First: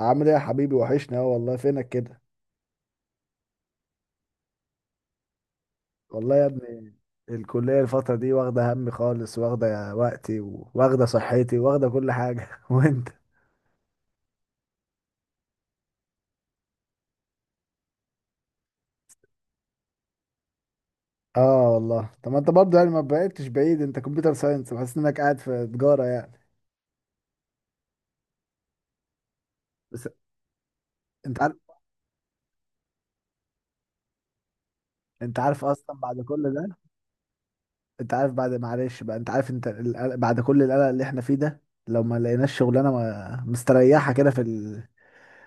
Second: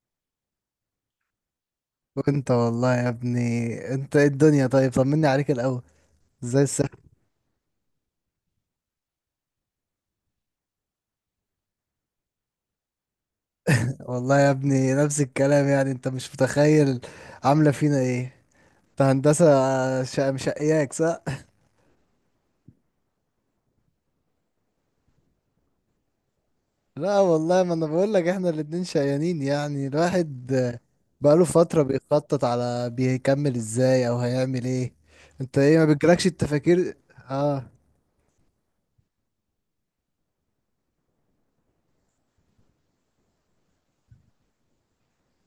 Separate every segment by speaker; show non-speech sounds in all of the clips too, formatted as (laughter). Speaker 1: عامل ايه يا حبيبي؟ وحشني اهو والله، فينك كده؟
Speaker 2: وانت والله يا ابني. انت ايه الدنيا؟ طيب طمني عليك الاول.
Speaker 1: والله يا
Speaker 2: ازاي السنة؟
Speaker 1: ابني، الكلية الفترة دي واخدة همي خالص، واخدة وقتي واخدة صحتي، واخدة كل حاجة. (laughs) وانت؟
Speaker 2: والله يا ابني نفس الكلام، يعني انت مش متخيل عاملة فينا ايه. انت هندسة، مشقياك صح؟
Speaker 1: اه والله. طب ما انت برضه يعني ما بعدتش بعيد، انت كمبيوتر ساينس، بحس انك قاعد في تجارة يعني.
Speaker 2: لا والله، ما انا بقول لك احنا الاتنين شقيانين، يعني
Speaker 1: بس
Speaker 2: الواحد
Speaker 1: انت
Speaker 2: بقاله
Speaker 1: عارف،
Speaker 2: فترة بيخطط على بيكمل ازاي او هيعمل ايه.
Speaker 1: انت
Speaker 2: انت
Speaker 1: عارف
Speaker 2: ايه، ما
Speaker 1: اصلا بعد
Speaker 2: بتجيلكش
Speaker 1: كل ده.
Speaker 2: التفاكير؟ اه.
Speaker 1: انت عارف بعد، معلش بقى، انت عارف، بعد كل القلق اللي احنا فيه ده، لو ما لقيناش شغلانه مستريحه كده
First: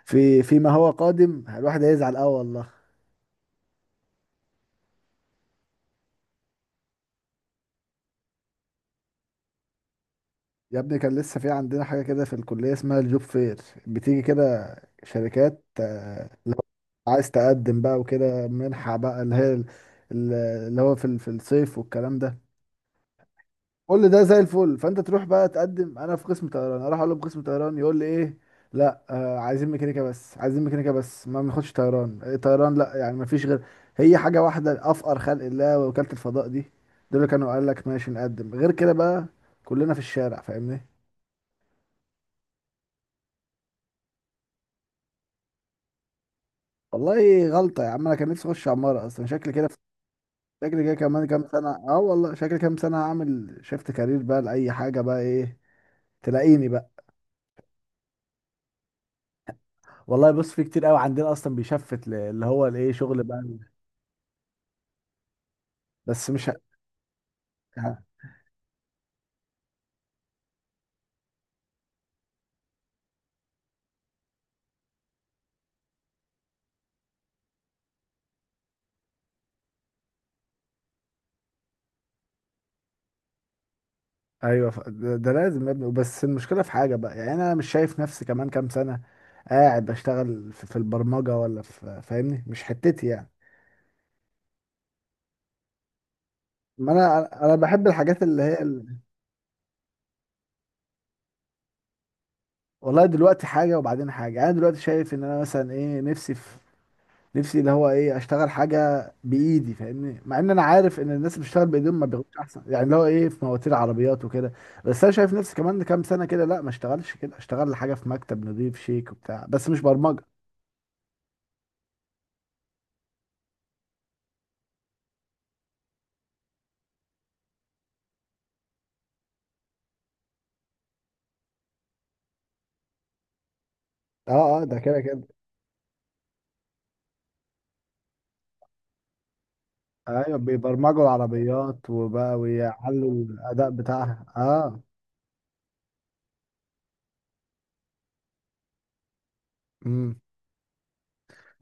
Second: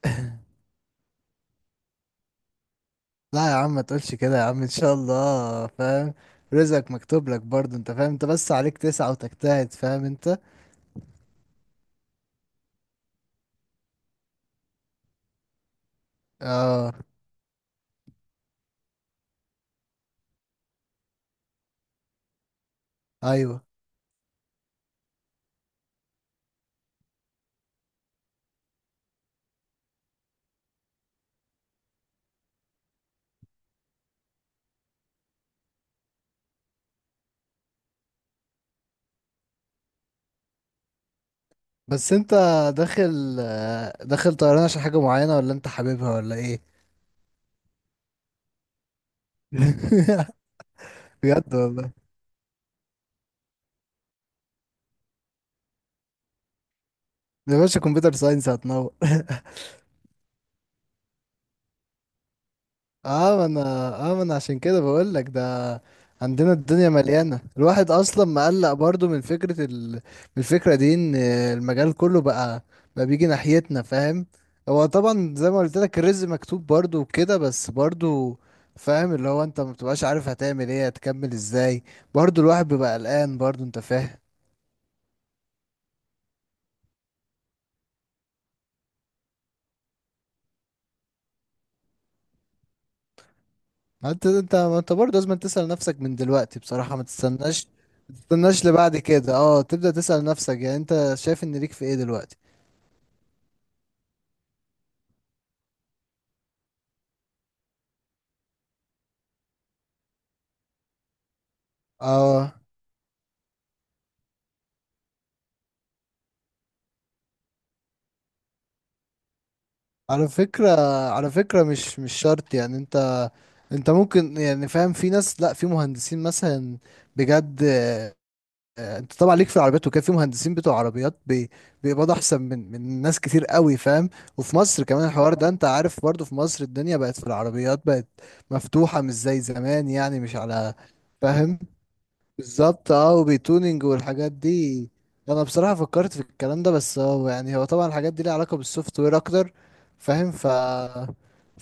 Speaker 1: في فيما هو قادم، الواحد هيزعل، اه والله.
Speaker 2: لا يا عم ما تقولش كده يا عم، ان شاء الله فاهم، رزقك مكتوب لك برضه انت فاهم، انت بس عليك تسعى وتجتهد فاهم انت.
Speaker 1: يا ابني كان لسه في عندنا حاجة كده في الكلية اسمها الجوب فير، بتيجي كده شركات، لو
Speaker 2: اه.
Speaker 1: عايز تقدم بقى وكده، منحة بقى ال- اللي هو في الصيف والكلام ده.
Speaker 2: ايوه،
Speaker 1: كل ده زي الفل، فانت تروح بقى تقدم، انا في قسم طيران، اروح اقول له في قسم طيران، يقول لي ايه؟ لا عايزين ميكانيكا بس، عايزين ميكانيكا بس، ما بناخدش طيران. إيه طيران لا يعني؟ ما فيش غير هي حاجة واحدة، افقر خلق الله وكالة الفضاء دي، دول اللي كانوا قال لك ماشي نقدم غير كده بقى؟ كلنا في الشارع فاهمني.
Speaker 2: بس انت داخل داخل طيران عشان حاجة معينة، ولا انت حاببها ولا ايه؟
Speaker 1: والله غلطة يا عم، أنا كان نفسي أخش عمارة أصلا، شكلي كده،
Speaker 2: (laughs)
Speaker 1: شكلي كده كمان كام
Speaker 2: بجد
Speaker 1: سنة
Speaker 2: والله،
Speaker 1: أه والله، شكلي كام سنة هعمل شيفت كارير بقى لأي حاجة بقى، إيه تلاقيني بقى.
Speaker 2: يا باشا كمبيوتر ساينس هتنور.
Speaker 1: والله بص، في كتير قوي عندنا أصلا بيشفت اللي هو الإيه، شغل
Speaker 2: اه
Speaker 1: بقى.
Speaker 2: ما انا، اه ما انا عشان كده بقول لك ده.
Speaker 1: بس مش ه...
Speaker 2: عندنا الدنيا مليانه، الواحد
Speaker 1: ه-
Speaker 2: اصلا مقلق برضو من فكره من الفكره دي ان المجال كله بقى، بقى بيجي ناحيتنا فاهم. هو طبعا زي ما قلت لك الرزق مكتوب برضو وكده، بس برضو فاهم، اللي هو انت ما بتبقاش عارف هتعمل ايه هتكمل ازاي. برضو الواحد بيبقى قلقان برضو انت فاهم.
Speaker 1: أيوه ده لازم يا ابني، بس المشكلة في حاجة بقى، يعني أنا مش شايف نفسي كمان كام سنة قاعد بشتغل في البرمجة ولا في، فاهمني؟ مش حتتي يعني.
Speaker 2: انت ما انت برضو لازم تسأل نفسك من دلوقتي
Speaker 1: ما
Speaker 2: بصراحه، ما
Speaker 1: انا انا
Speaker 2: تستناش،
Speaker 1: بحب
Speaker 2: ما
Speaker 1: الحاجات
Speaker 2: تستناش لبعد كده. اه، تبدأ تسأل نفسك يعني انت شايف ان ليك في ايه دلوقتي.
Speaker 1: والله دلوقتي حاجه وبعدين حاجه، يعني انا دلوقتي شايف ان انا مثلا ايه، نفسي في، نفسي اللي هو ايه، اشتغل حاجه بايدي فاهمني، مع ان انا عارف ان الناس اللي بتشتغل بايديهم ما بياخدوش
Speaker 2: اه.
Speaker 1: احسن، يعني اللي هو ايه، في مواتير عربيات وكده. بس انا شايف نفسي كمان كام سنه كده لا، ما اشتغلش كده، اشتغل حاجه في مكتب نضيف شيك وبتاع بس، مش برمجه.
Speaker 2: على فكرة، على فكرة مش شرط يعني انت، انت ممكن يعني فاهم، في ناس لا في مهندسين مثلا. بجد انت طبعا ليك في العربيات وكده، في مهندسين بتوع عربيات بيقبضوا احسن من ناس كتير قوي فاهم. وفي
Speaker 1: اه اه، ده
Speaker 2: مصر
Speaker 1: كده
Speaker 2: كمان
Speaker 1: كده.
Speaker 2: الحوار ده انت عارف، برضو في مصر الدنيا بقت في العربيات، بقت مفتوحة مش زي زمان يعني مش
Speaker 1: ايوه
Speaker 2: على
Speaker 1: بيبرمجوا
Speaker 2: فاهم.
Speaker 1: العربيات وبقى
Speaker 2: بالظبط،
Speaker 1: ويعلوا
Speaker 2: اه،
Speaker 1: الاداء
Speaker 2: وبيتونينج
Speaker 1: بتاعها،
Speaker 2: والحاجات
Speaker 1: اه.
Speaker 2: دي. انا بصراحه فكرت في الكلام ده، بس هو يعني هو طبعا الحاجات دي ليها علاقه بالسوفت وير اكتر
Speaker 1: امم
Speaker 2: فاهم. ف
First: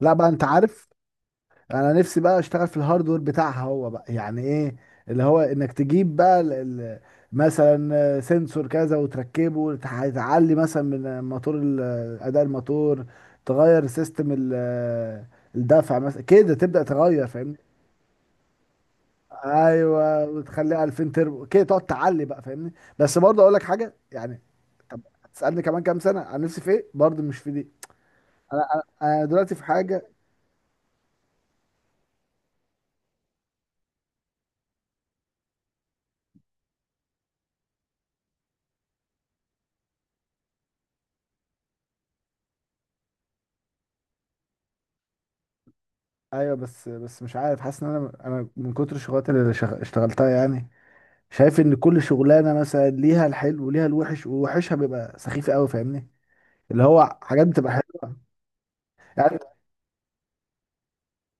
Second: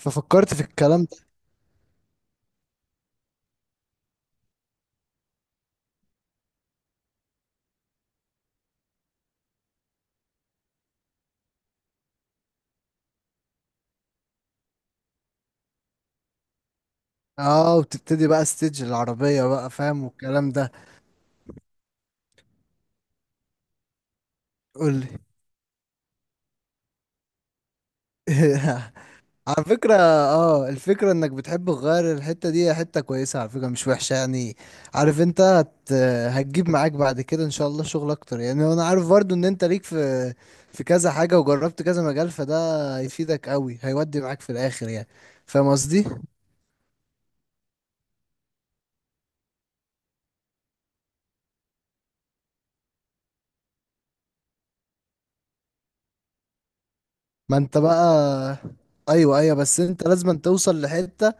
Speaker 1: لا بقى انت
Speaker 2: في
Speaker 1: عارف،
Speaker 2: الكلام ده.
Speaker 1: انا نفسي بقى اشتغل في الهاردوير بتاعها، هو بقى يعني ايه، اللي هو انك تجيب بقى مثلا سنسور كذا وتركبه، تعلي مثلا من موتور اداء الموتور، تغير سيستم الدفع مثلا كده، تبدأ تغير فاهمني.
Speaker 2: اه، وبتبتدي بقى ستيج العربيه بقى فاهم
Speaker 1: ايوه
Speaker 2: والكلام ده.
Speaker 1: وتخليها 2000 تربو كده، تقعد تعلي بقى فاهمني. بس برضه اقول لك حاجه يعني،
Speaker 2: قول
Speaker 1: طب
Speaker 2: لي.
Speaker 1: هتسألني كمان كام سنه عن نفسي في ايه؟ برضه مش في دي.
Speaker 2: (laughs)
Speaker 1: انا أنا دلوقتي في
Speaker 2: على فكرة
Speaker 1: حاجه.
Speaker 2: اه، الفكرة انك بتحب تغير الحتة دي هي حتة كويسة على فكرة، مش وحشة يعني. عارف انت هتجيب معاك بعد كده ان شاء الله شغل اكتر، يعني انا عارف برضو ان انت ليك في في كذا حاجة وجربت كذا مجال، فده هيفيدك قوي، هيودي معاك في الاخر يعني. فاهم قصدي.
Speaker 1: ايوه بس، بس مش عارف، حاسس ان انا من كتر الشغلات اشتغلتها يعني، شايف ان كل شغلانه مثلا ليها الحلو وليها الوحش، ووحشها بيبقى سخيف قوي فاهمني. اللي هو حاجات
Speaker 2: ما
Speaker 1: بتبقى
Speaker 2: انت بقى.
Speaker 1: حلوه يعني،
Speaker 2: ايوه ايوه، بس انت لازم أن توصل لحتة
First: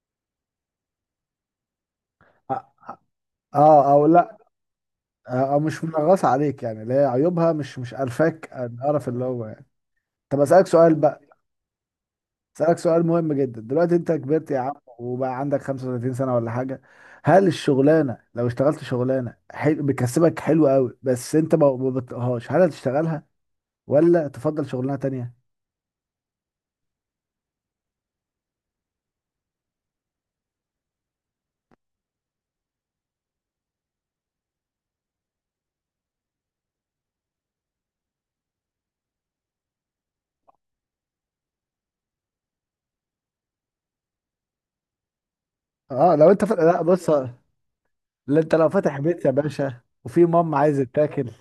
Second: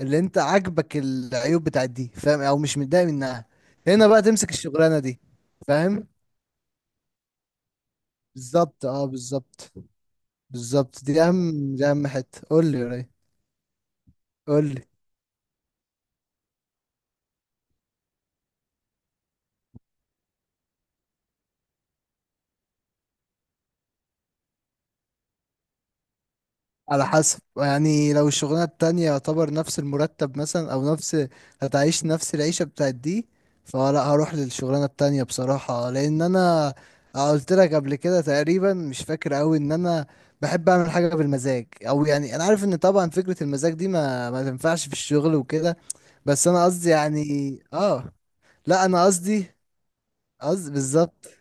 Speaker 2: اللي انت عاجبك العيوب بتاعت دي فاهم، او مش متضايق منها.
Speaker 1: اه او
Speaker 2: هنا بقى
Speaker 1: لا،
Speaker 2: تمسك الشغلانة دي.
Speaker 1: او مش
Speaker 2: فاهم.
Speaker 1: منغصه عليك يعني، اللي هي عيوبها مش، مش الفاك
Speaker 2: بالظبط اه،
Speaker 1: القرف اللي هو يعني.
Speaker 2: بالظبط.
Speaker 1: طب اسالك سؤال
Speaker 2: بالظبط،
Speaker 1: بقى،
Speaker 2: دي اهم، دي اهم حته. قول
Speaker 1: اسالك
Speaker 2: لي يا
Speaker 1: سؤال
Speaker 2: ري.
Speaker 1: مهم جدا، دلوقتي انت كبرت يا
Speaker 2: قول
Speaker 1: عم،
Speaker 2: لي.
Speaker 1: وبقى عندك 35 سنه ولا حاجه، هل الشغلانه لو اشتغلت شغلانه حلو بتكسبك حلو قوي بس انت ما بتطيقهاش، هل هتشتغلها ولا تفضل شغلانه تانية؟
Speaker 2: على حسب، يعني لو الشغلانه التانية يعتبر نفس المرتب مثلا، او نفس هتعيش نفس العيشه بتاعت دي، فلا هروح للشغلانه التانية بصراحه. لان انا قلت لك قبل كده تقريبا، مش فاكر قوي، ان انا بحب اعمل حاجه بالمزاج، او يعني انا عارف ان طبعا فكره المزاج دي ما تنفعش في الشغل وكده،
Speaker 1: اه لو انت
Speaker 2: بس انا
Speaker 1: لا
Speaker 2: قصدي
Speaker 1: بص، لا،
Speaker 2: يعني اه.
Speaker 1: انت لو
Speaker 2: لا
Speaker 1: فاتح
Speaker 2: انا
Speaker 1: بيت يا
Speaker 2: قصدي،
Speaker 1: باشا وفي مام
Speaker 2: قصدي
Speaker 1: عايزه
Speaker 2: بالظبط،
Speaker 1: تاكل،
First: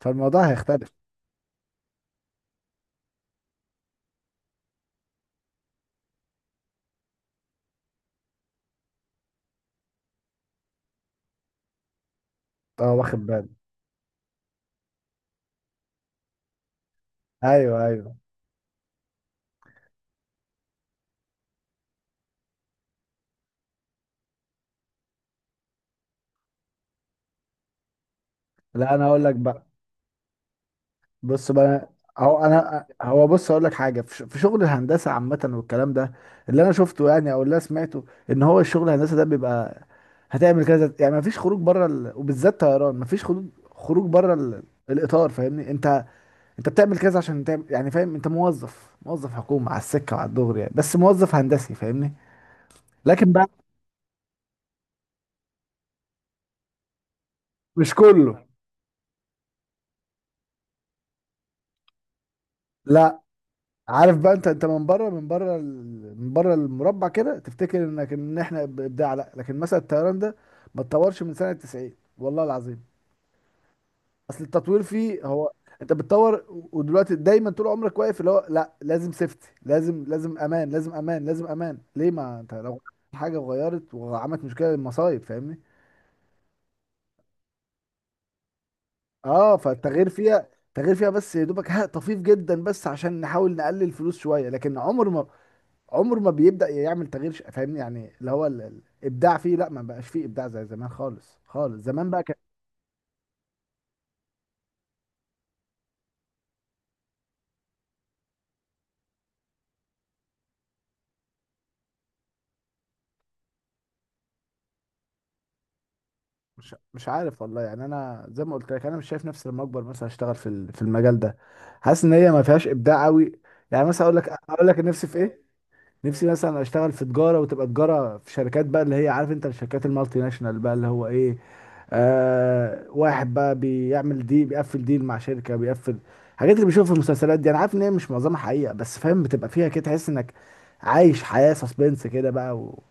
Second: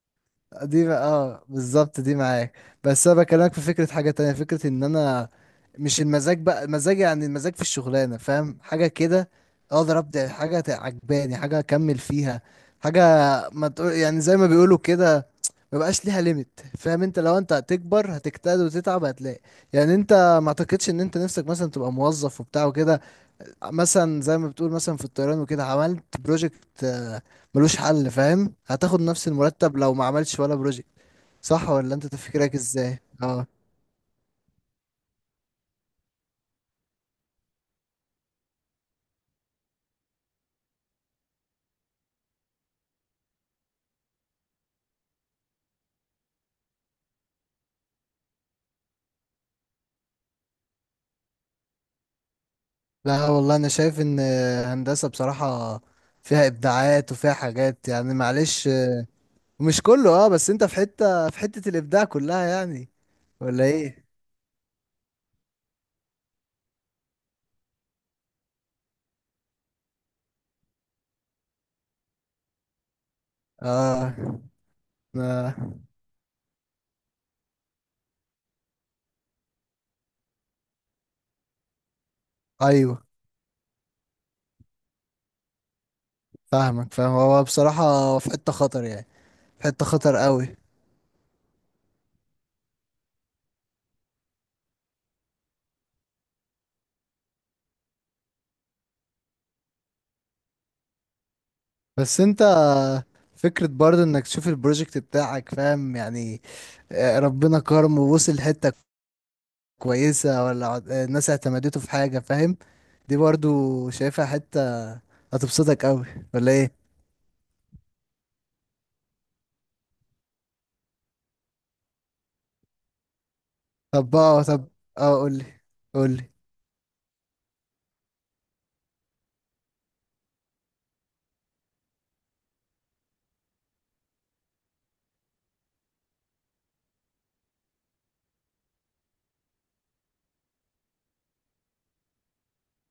Speaker 1: فالموضوع هيختلف.
Speaker 2: اه بالظبط دي معاك. بس انا بكلمك في فكره حاجه تانية، فكره ان انا مش المزاج بقى، المزاج يعني المزاج في الشغلانه فاهم، حاجه كده اقدر ابدع، حاجه عجباني، حاجه اكمل فيها،
Speaker 1: اه
Speaker 2: حاجه
Speaker 1: واخد بالي.
Speaker 2: ما تقول، يعني زي ما بيقولوا كده ما بقاش ليها ليميت فاهم انت، لو انت
Speaker 1: ايوه ايوه.
Speaker 2: هتكبر هتجتهد وتتعب هتلاقي، يعني انت ما اعتقدش ان انت نفسك مثلا تبقى موظف وبتاع وكده. مثلا زي ما بتقول مثلا في الطيران وكده، عملت بروجكت ملوش حل فاهم،
Speaker 1: لا
Speaker 2: هتاخد
Speaker 1: انا هقول
Speaker 2: نفس
Speaker 1: لك بقى،
Speaker 2: المرتب لو ما عملتش ولا بروجكت.
Speaker 1: بص
Speaker 2: صح
Speaker 1: بقى،
Speaker 2: ولا انت
Speaker 1: هو
Speaker 2: تفكيرك
Speaker 1: انا
Speaker 2: ازاي؟
Speaker 1: هو
Speaker 2: اه.
Speaker 1: بص هقول لك حاجه في شغل الهندسه عامه والكلام ده، اللي انا شفته يعني او اللي انا سمعته، ان هو الشغل الهندسه ده بيبقى، هتعمل كذا يعني، مفيش خروج بره وبالذات طيران، مفيش خروج، خروج بره ال... الاطار فاهمني. انت، انت بتعمل كذا عشان تعمل يعني، فاهم؟ انت موظف، موظف حكومة على السكة وعلى الدغري يعني، بس موظف هندسي فاهمني.
Speaker 2: لا
Speaker 1: لكن بقى،
Speaker 2: والله انا شايف ان هندسة بصراحة فيها ابداعات وفيها حاجات
Speaker 1: مش
Speaker 2: يعني،
Speaker 1: كله،
Speaker 2: معلش مش كله، اه، بس انت في حتة، في حتة الابداع كلها يعني،
Speaker 1: لا.
Speaker 2: ولا ايه؟
Speaker 1: عارف بقى، انت، انت من بره، من بره المربع كده تفتكر انك، ان احنا بابداع، لا، لكن مثلا الطيران ده ما اتطورش من سنة 90، والله العظيم.
Speaker 2: اه.
Speaker 1: اصل التطوير فيه هو،
Speaker 2: آه.
Speaker 1: انت بتطور، ودلوقتي دايما طول عمرك واقف اللي هو لا، لازم سيفتي، لازم، لازم امان، لازم امان، لازم امان، ليه؟ ما انت لو
Speaker 2: ايوه.
Speaker 1: حاجة غيرت وعملت مشكلة، للمصايب فاهمني.
Speaker 2: فاهمك فاهم، هو بصراحة في حتة خطر يعني،
Speaker 1: اه
Speaker 2: في حتة
Speaker 1: فالتغيير
Speaker 2: خطر
Speaker 1: فيها،
Speaker 2: قوي.
Speaker 1: التغيير فيها بس يا دوبك ها طفيف جدا، بس عشان نحاول نقلل فلوس شويه، لكن عمر ما، عمر ما بيبدأ يعمل فاهمني يعني، اللي هو الابداع فيه، لا ما بقاش فيه ابداع زي زمان خالص، خالص زمان
Speaker 2: بس
Speaker 1: بقى كان.
Speaker 2: انت فكرة برضه انك تشوف البروجكت بتاعك فاهم يعني، ربنا كرم ووصل حتة كويسة، ولا الناس اعتمدته في حاجة فاهم. دي برضه شايفها حتة هتبسطك قوي، ولا ايه؟
Speaker 1: مش عارف والله يعني، انا زي ما قلت لك، انا مش شايف نفسي لما اكبر مثلا اشتغل في المجال ده، حاسس ان هي ما فيهاش ابداع قوي يعني. مثلا اقول
Speaker 2: طب
Speaker 1: لك،
Speaker 2: اه
Speaker 1: اقول
Speaker 2: طب،
Speaker 1: لك نفسي
Speaker 2: اه
Speaker 1: في ايه،
Speaker 2: قولي،
Speaker 1: نفسي
Speaker 2: قولي.
Speaker 1: مثلا اشتغل في تجاره، وتبقى تجاره في شركات بقى، اللي هي عارف انت، الشركات المالتي ناشونال بقى، اللي هو ايه، آه واحد بقى بيعمل دي، بيقفل ديل مع شركه، بيقفل، الحاجات اللي بنشوفها في المسلسلات دي، انا عارف ان هي مش معظمها حقيقه بس فاهم، بتبقى فيها كده تحس انك عايش حياه سسبنس كده بقى و...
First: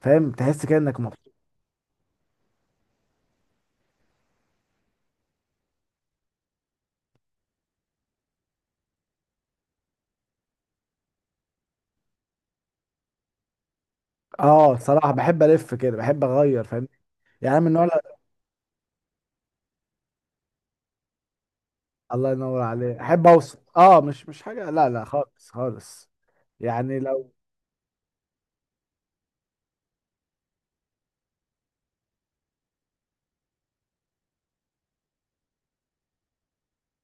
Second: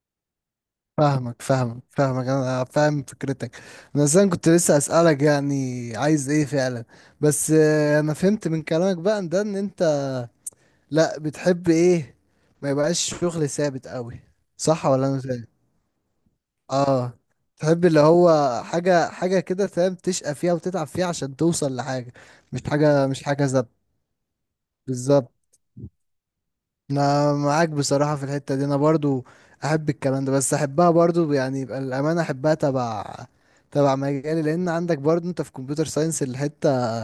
Speaker 1: فاهم، تحس كده انك مبسوط.
Speaker 2: فاهمك فاهمك فاهمك، انا فاهم فكرتك. انا اصلا كنت لسه اسألك يعني عايز ايه فعلا، بس انا فهمت من كلامك بقى ان ده ان انت لا بتحب ايه ما يبقاش شغل ثابت قوي،
Speaker 1: اه
Speaker 2: صح ولا
Speaker 1: صراحه،
Speaker 2: انا؟
Speaker 1: بحب الف كده، بحب اغير فاهم،
Speaker 2: اه.
Speaker 1: يعني أنا من
Speaker 2: تحب
Speaker 1: نوع،
Speaker 2: اللي هو حاجة، حاجة كده فاهم، تشقى فيها وتتعب فيها عشان توصل لحاجة،
Speaker 1: الله ينور
Speaker 2: مش
Speaker 1: عليك،
Speaker 2: حاجة، مش
Speaker 1: احب
Speaker 2: حاجة
Speaker 1: اوصل، اه مش، مش حاجه لا، لا
Speaker 2: بالظبط.
Speaker 1: خالص خالص، يعني لو،
Speaker 2: انا معاك بصراحة في الحتة دي، انا برضو احب الكلام ده، بس احبها برضو يعني يبقى الامانة، احبها تبع تبع مجالي، لان عندك برضو انت في كمبيوتر ساينس الحتة،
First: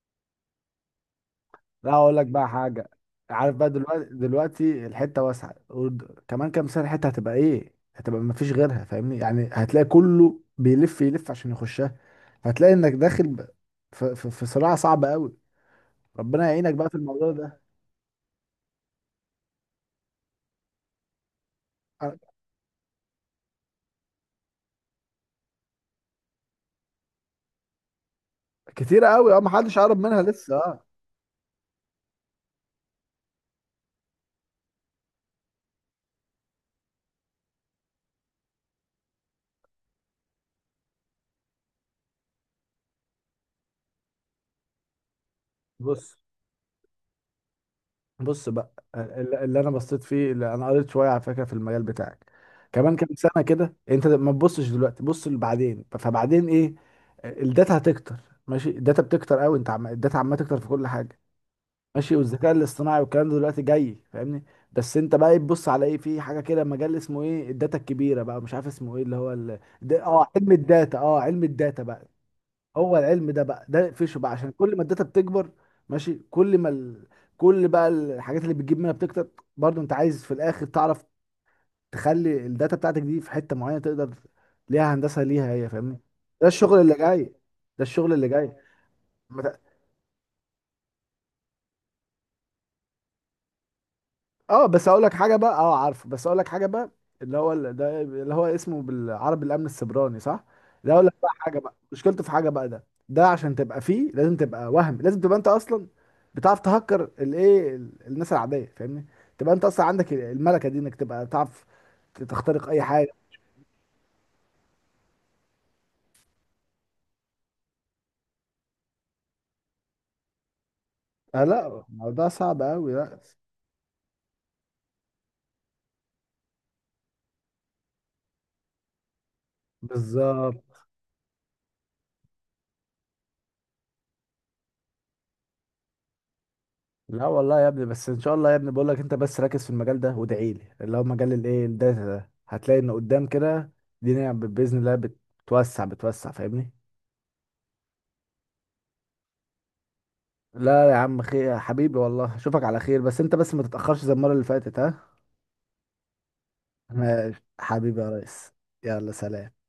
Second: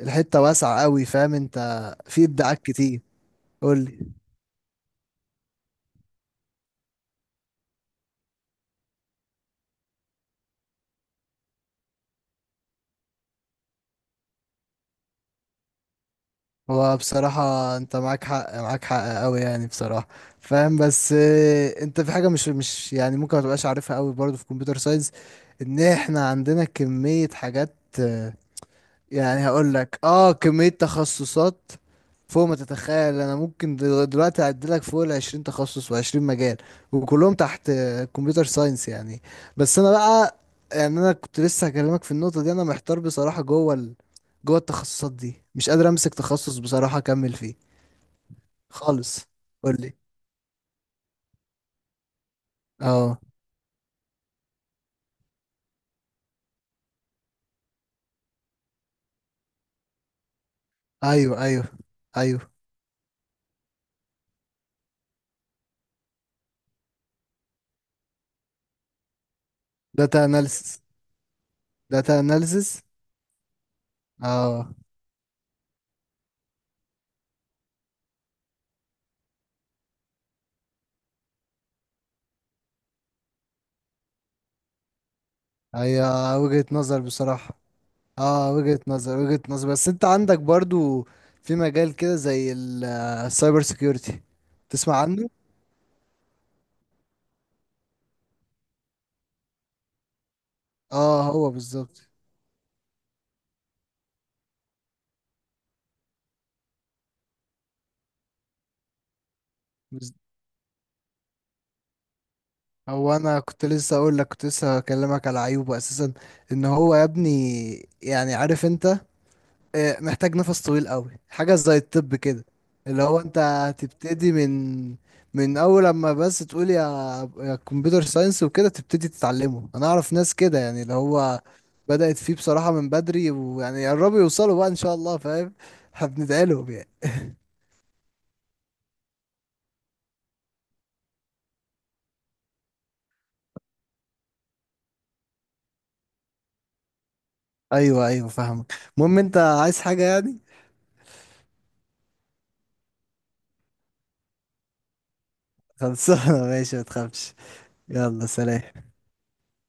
Speaker 2: الحتة واسعة قوي فاهم انت،
Speaker 1: لا اقول
Speaker 2: في
Speaker 1: لك بقى
Speaker 2: ابداعات
Speaker 1: حاجه.
Speaker 2: كتير.
Speaker 1: عارف بقى
Speaker 2: قولي.
Speaker 1: دلوقتي، دلوقتي الحته واسعه كمان كام سنه الحته هتبقى ايه، هتبقى ما فيش غيرها فاهمني، يعني هتلاقي كله بيلف يلف عشان يخشها، هتلاقي انك في صراع صعب قوي، ربنا يعينك بقى في
Speaker 2: هو
Speaker 1: الموضوع ده.
Speaker 2: بصراحة انت معاك حق، معاك حق قوي يعني بصراحة فاهم، بس اه، انت في
Speaker 1: أنا-
Speaker 2: حاجة مش يعني ممكن ما تبقاش عارفها قوي برضو في كمبيوتر ساينس، ان احنا عندنا كمية حاجات.
Speaker 1: كتير قوي اه،
Speaker 2: يعني
Speaker 1: ما
Speaker 2: هقول
Speaker 1: حدش قرب
Speaker 2: لك
Speaker 1: منها
Speaker 2: اه،
Speaker 1: لسه
Speaker 2: كمية
Speaker 1: اه.
Speaker 2: تخصصات فوق ما تتخيل، انا ممكن دلوقتي اعدلك فوق ال 20 تخصص و20 مجال، وكلهم تحت كمبيوتر ساينس يعني. بس انا بقى، يعني انا كنت لسه هكلمك في النقطة دي، انا محتار بصراحة جوه جوه التخصصات دي، مش قادر امسك
Speaker 1: بص،
Speaker 2: تخصص بصراحة اكمل فيه
Speaker 1: بص بقى
Speaker 2: خالص.
Speaker 1: اللي انا
Speaker 2: قول لي.
Speaker 1: بصيت فيه، اللي انا قريت شويه على فكره في المجال بتاعك، كمان كام
Speaker 2: اه.
Speaker 1: سنه كده، انت ما تبصش دلوقتي، بص لبعدين، فبعدين ايه، الداتا هتكتر، ماشي، الداتا بتكتر قوي، انت الداتا عماله تكتر في كل حاجه،
Speaker 2: ايوه ايوه
Speaker 1: ماشي،
Speaker 2: ايوه.
Speaker 1: والذكاء الاصطناعي والكلام ده دلوقتي جاي فاهمني. بس انت بقى إيه، تبص على ايه، في حاجه كده مجال اسمه ايه، الداتا الكبيره بقى، مش عارف اسمه ايه، اللي هو
Speaker 2: داتا
Speaker 1: اه علم
Speaker 2: اناليسس،
Speaker 1: الداتا، اه علم الداتا بقى،
Speaker 2: داتا اناليسس.
Speaker 1: هو العلم ده بقى، ده فيشه بقى، عشان
Speaker 2: اه،
Speaker 1: كل ما الداتا بتكبر، ماشي، كل ما كل بقى الحاجات اللي بتجيب منها بتكتر، برضو انت عايز في الاخر تعرف تخلي الداتا بتاعتك دي في حتة معينة تقدر، ليها هندسة ليها هي فاهمني،
Speaker 2: هي
Speaker 1: ده
Speaker 2: وجهة
Speaker 1: الشغل اللي
Speaker 2: نظر
Speaker 1: جاي،
Speaker 2: بصراحة.
Speaker 1: ده الشغل اللي جاي.
Speaker 2: اه، وجهة نظر، وجهة نظر، بس انت عندك برضو في مجال كده زي السايبر سيكيورتي،
Speaker 1: اه بس
Speaker 2: تسمع
Speaker 1: اقول لك
Speaker 2: عنه.
Speaker 1: حاجه بقى، اه عارفه، بس اقول لك حاجه بقى، اللي هو ده اللي هو اسمه بالعربي الامن السيبراني، صح؟ ده اقول لك
Speaker 2: اه
Speaker 1: بقى
Speaker 2: هو
Speaker 1: حاجه بقى،
Speaker 2: بالظبط.
Speaker 1: مشكلته في حاجه بقى ده، ده عشان تبقى فيه لازم تبقى وهم، لازم تبقى انت اصلا بتعرف تهكر الايه الناس العاديه فاهمني، تبقى انت اصلا عندك
Speaker 2: بز-
Speaker 1: الملكه دي، انك تبقى تعرف تخترق اي حاجه.
Speaker 2: هو انا كنت لسه اقول لك، كنت لسه اكلمك على عيوبه اساسا، ان هو يا ابني، يعني عارف انت، محتاج نفس طويل قوي،
Speaker 1: آه
Speaker 2: حاجة زي
Speaker 1: لا،
Speaker 2: الطب
Speaker 1: الموضوع
Speaker 2: كده.
Speaker 1: صعب قوي
Speaker 2: اللي
Speaker 1: لا.
Speaker 2: هو انت هتبتدي من من اول لما بس تقول يا، يا كمبيوتر ساينس وكده تبتدي تتعلمه. انا اعرف ناس كده
Speaker 1: بالظبط.
Speaker 2: يعني، اللي هو بدأت فيه بصراحة من بدري، ويعني قربوا يوصلوا بقى ان شاء الله فاهم، هبندعي لهم يعني.
Speaker 1: لا
Speaker 2: (laughs)
Speaker 1: والله يا ابني، بس ان شاء الله يا ابني، بقول لك انت بس ركز في المجال ده وادعي لي، اللي هو مجال الايه الداتا ده، هتلاقي ان قدام كده الدنيا باذن الله بتوسع، بتوسع فاهمني.
Speaker 2: ايوه ايوه فاهمك. المهم انت عايز حاجة يعني.
Speaker 1: لا يا عم خير يا حبيبي، والله اشوفك على خير، بس انت بس ما تتاخرش زي المره اللي فاتت، ها؟
Speaker 2: خلصانة. (laughs) ماشي ما
Speaker 1: (laughs)
Speaker 2: تخافش.
Speaker 1: ماشي حبيبي يا
Speaker 2: يلا
Speaker 1: ريس.
Speaker 2: سلام.
Speaker 1: يلا سلام.